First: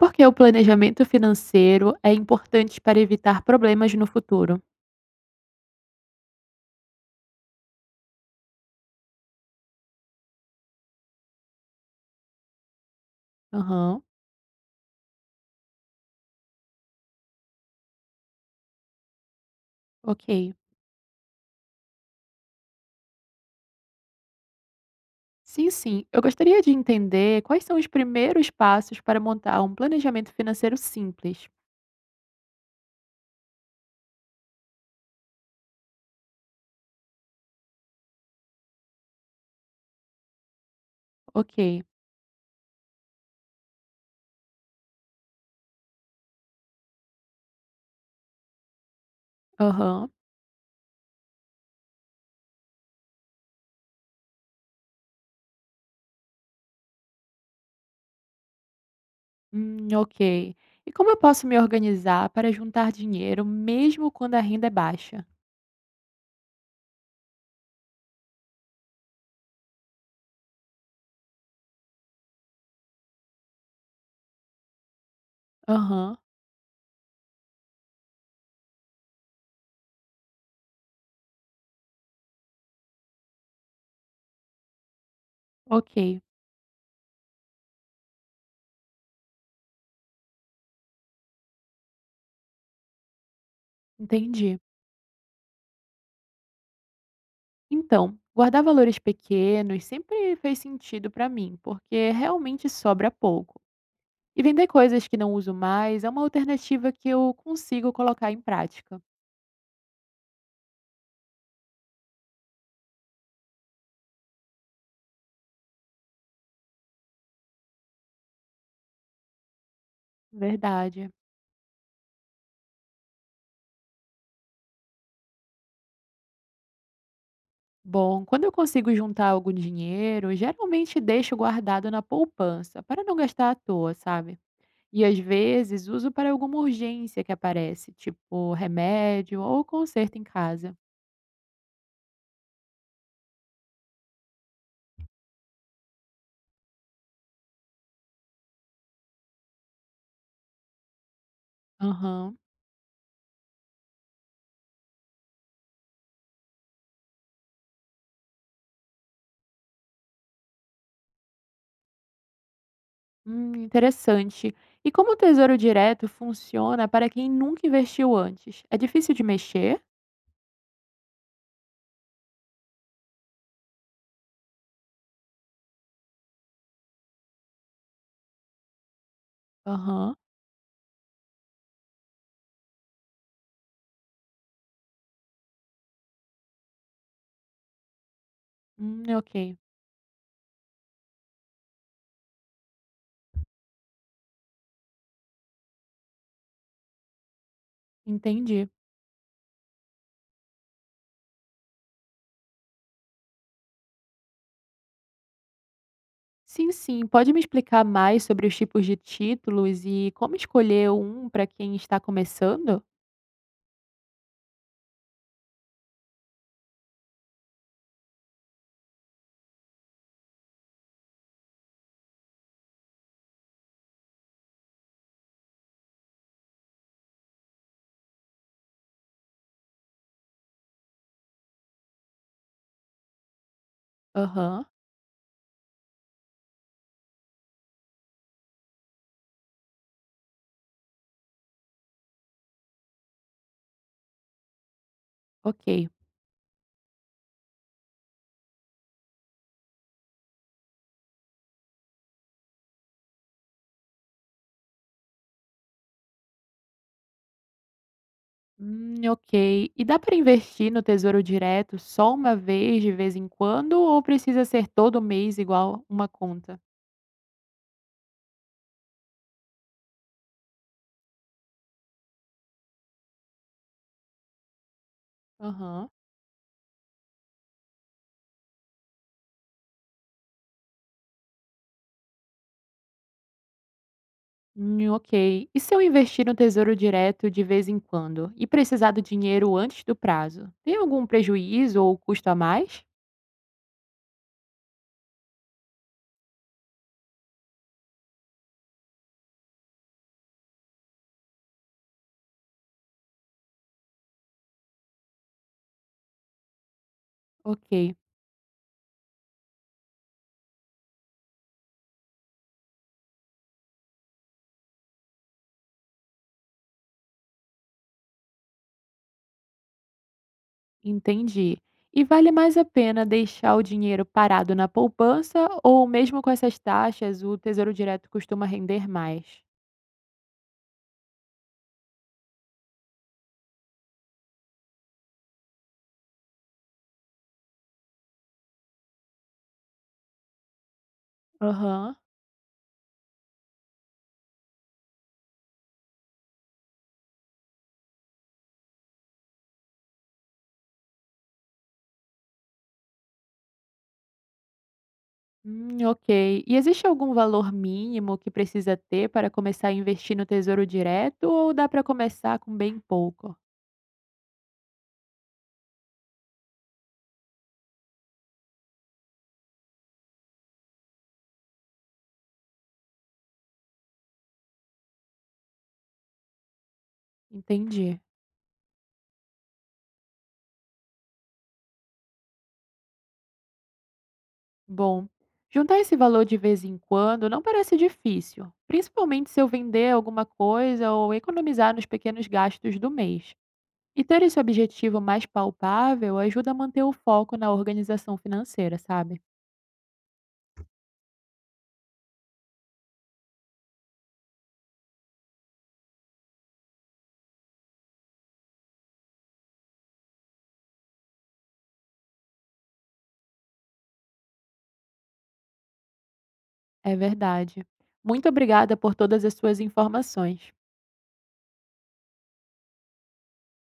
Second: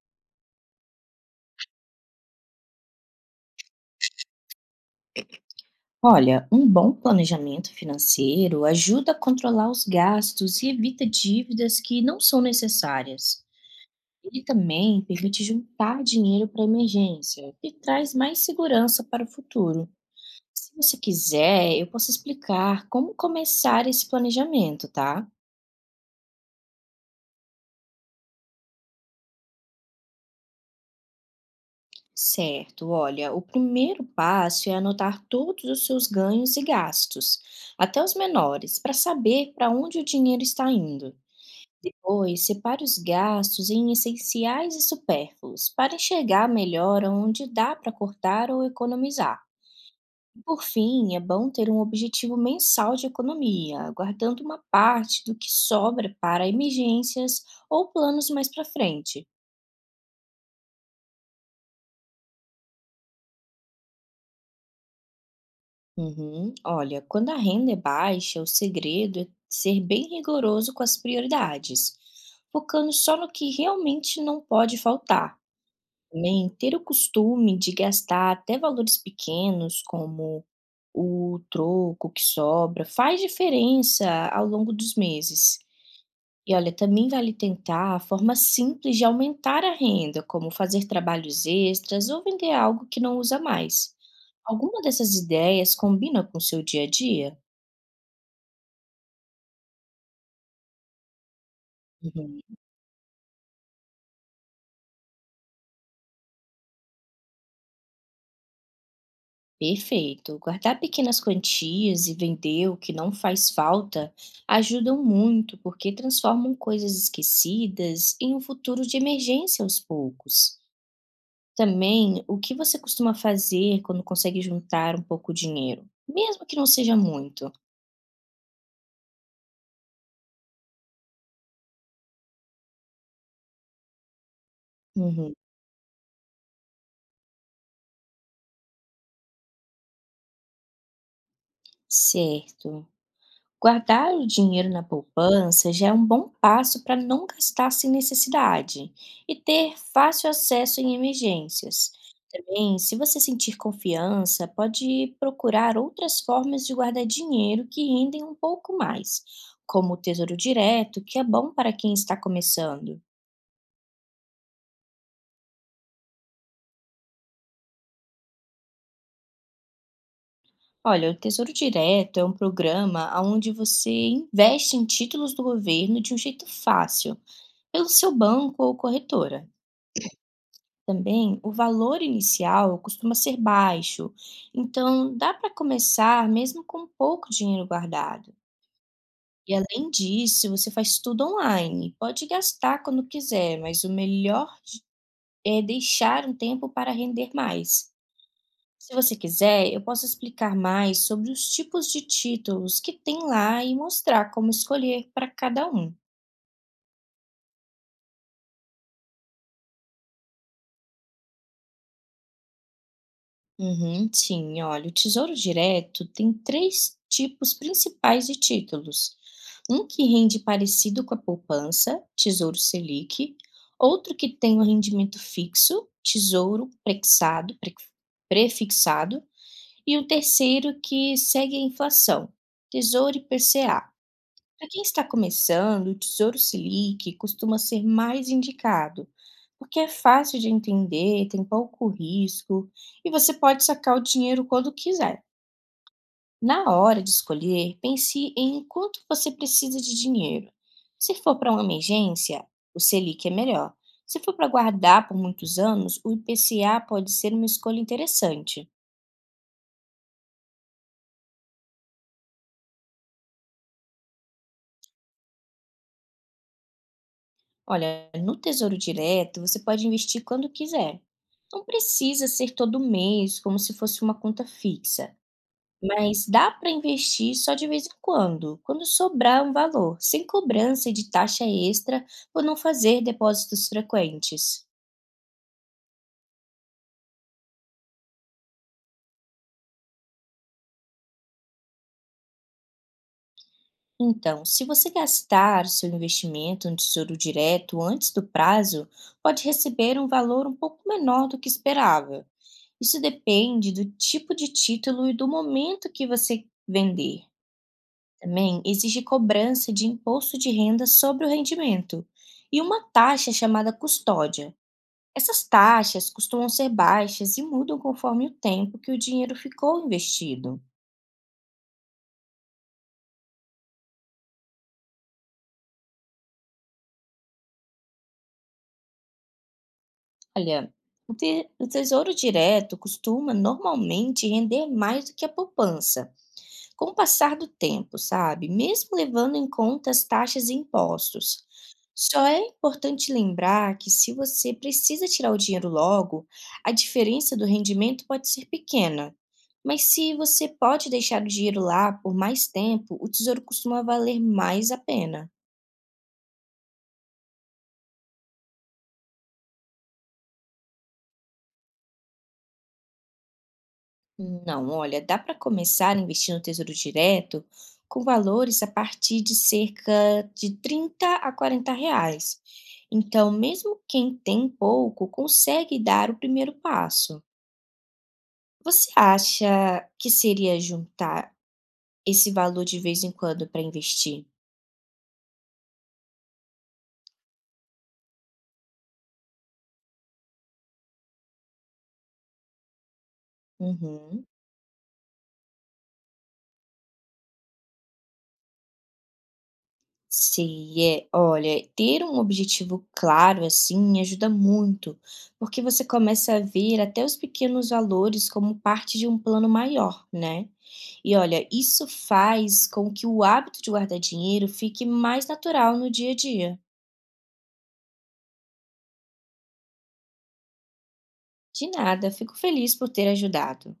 Porque o planejamento financeiro é importante para evitar problemas no futuro. Olha, um bom planejamento financeiro ajuda a controlar os gastos e evita dívidas que não são necessárias. Aham, Ele também permite juntar dinheiro para emergência e traz mais segurança para o futuro. ok. Se você quiser, eu posso explicar como começar esse planejamento, tá? Sim, sim. Eu gostaria de entender quais são os primeiros passos para montar um planejamento financeiro simples. Certo, olha, o primeiro passo é anotar todos os seus ganhos e gastos, até os menores, para saber para onde o dinheiro está indo. Ok. Pois, separe os gastos em essenciais e supérfluos, para enxergar melhor onde dá para cortar ou economizar. Aham. Por fim, é bom ter um objetivo mensal de economia, guardando uma parte do que sobra para emergências ou planos mais para frente. Ok. E como eu posso me organizar para juntar dinheiro mesmo quando a renda é baixa? Uhum. Olha, quando a renda é baixa, o segredo é ser bem rigoroso com as prioridades, focando só no que realmente não pode faltar. Aham, Também ter o costume de gastar até valores pequenos, como o troco que sobra, faz diferença ao longo dos meses. ok. E olha, também vale tentar formas simples de aumentar a renda, como fazer trabalhos extras ou vender algo que não usa mais. Entendi. Alguma dessas ideias combina com o seu dia a dia? Então, guardar valores pequenos sempre fez sentido para mim, porque Uhum. realmente sobra pouco. E vender coisas que não uso mais é uma alternativa que eu consigo colocar em prática. Perfeito. Guardar pequenas quantias e vender o que não faz falta ajudam muito porque transformam coisas esquecidas em um futuro de emergência aos poucos. Verdade. Também, o que você costuma fazer quando consegue juntar um pouco dinheiro, mesmo que não seja muito? Bom, quando eu consigo juntar algum dinheiro, geralmente deixo guardado na poupança, para não gastar à toa, sabe? E às Uhum, vezes uso para alguma urgência que aparece, tipo remédio ou conserto em casa. certo. Guardar o dinheiro na poupança já é um bom passo para não gastar sem necessidade e ter fácil acesso em emergências. Aham. Também, se você sentir confiança, pode procurar outras formas de guardar dinheiro que rendem um pouco mais, como o Tesouro Direto, que é bom para quem está começando. Interessante. E como o tesouro direto funciona para quem nunca investiu antes? É difícil de mexer? Olha, o Tesouro Direto é um programa onde você investe em títulos do governo de um jeito fácil, pelo seu banco ou corretora. Aham. Também, o valor inicial costuma ser baixo, então dá para começar mesmo com pouco dinheiro guardado. E Ok. além disso, você faz tudo online, pode gastar quando quiser, mas o melhor é deixar um tempo para render mais. Entendi. Se você quiser, eu posso explicar mais sobre os tipos de títulos que tem lá e mostrar como escolher para cada um. Sim, sim. Pode me explicar mais sobre os tipos de títulos e como escolher um para quem está começando? Uhum, sim, olha, o Tesouro Direto tem três tipos principais de títulos. Um que rende parecido com a poupança, Tesouro Selic, outro que tem um rendimento fixo, Tesouro prexado, prefixado, e o terceiro que segue a inflação, Tesouro IPCA. Aham, Para quem está começando, o Tesouro Selic costuma ser mais indicado, porque é fácil de entender, tem pouco risco e você pode sacar o dinheiro quando quiser. ok. Na hora de escolher, pense em quanto você precisa de dinheiro. Se for para uma emergência, o Selic é melhor. Se for para guardar por muitos anos, o IPCA pode ser uma escolha interessante. Ok. E dá para investir no Tesouro Direto só uma vez, de vez em quando, ou precisa ser todo mês igual uma conta? Olha, no Tesouro Direto você pode investir quando quiser. Não precisa ser todo mês, como se fosse uma conta fixa, Aham. mas dá para investir só de vez em quando, quando sobrar um valor, sem cobrança de taxa extra por não fazer depósitos frequentes. Ok. E se eu investir no Tesouro Direto de vez em quando e precisar do dinheiro antes do prazo, tem algum prejuízo ou custo a mais? Então, se você gastar seu investimento no Tesouro Direto antes do prazo, pode receber um valor um pouco menor do que esperava. Isso depende do tipo de título e do momento que você vender. Ok. Também exige cobrança de imposto de renda sobre o rendimento e uma taxa chamada custódia. Essas taxas costumam ser baixas e mudam conforme o tempo que o dinheiro ficou investido. Entendi. E vale mais a pena deixar o dinheiro parado na poupança ou mesmo com essas taxas, o Tesouro Direto costuma render mais? Olha, o tesouro direto costuma normalmente render mais do que a poupança, com o passar do tempo, sabe? Mesmo levando em conta as taxas e impostos. Aham. Só é importante lembrar que, se você precisa tirar o dinheiro logo, a diferença do rendimento pode ser pequena. Mas se você pode deixar o dinheiro lá por mais tempo, o tesouro costuma valer mais a pena. Ok. E existe algum valor mínimo que precisa ter para começar a investir no Tesouro Direto ou dá para começar com bem pouco? Não, olha, dá para começar a investir no tesouro direto com valores a partir de cerca de 30 a 40 reais. Então, mesmo quem tem pouco consegue dar o primeiro passo. Entendi. Você acha que seria juntar esse valor de vez em quando para investir. Bom, juntar esse valor de vez em quando não parece difícil, principalmente se eu vender alguma coisa ou economizar nos pequenos gastos do mês. E ter Uhum. esse objetivo mais palpável ajuda a manter o foco na organização financeira, sabe? Sei, é. Olha, ter um objetivo claro, assim, ajuda muito, porque você começa a ver até os pequenos valores como parte de um plano maior, né? E olha, isso faz com que o hábito de guardar dinheiro fique mais natural no dia a dia. É verdade. Muito obrigada por todas as suas informações. De nada, fico feliz por ter ajudado.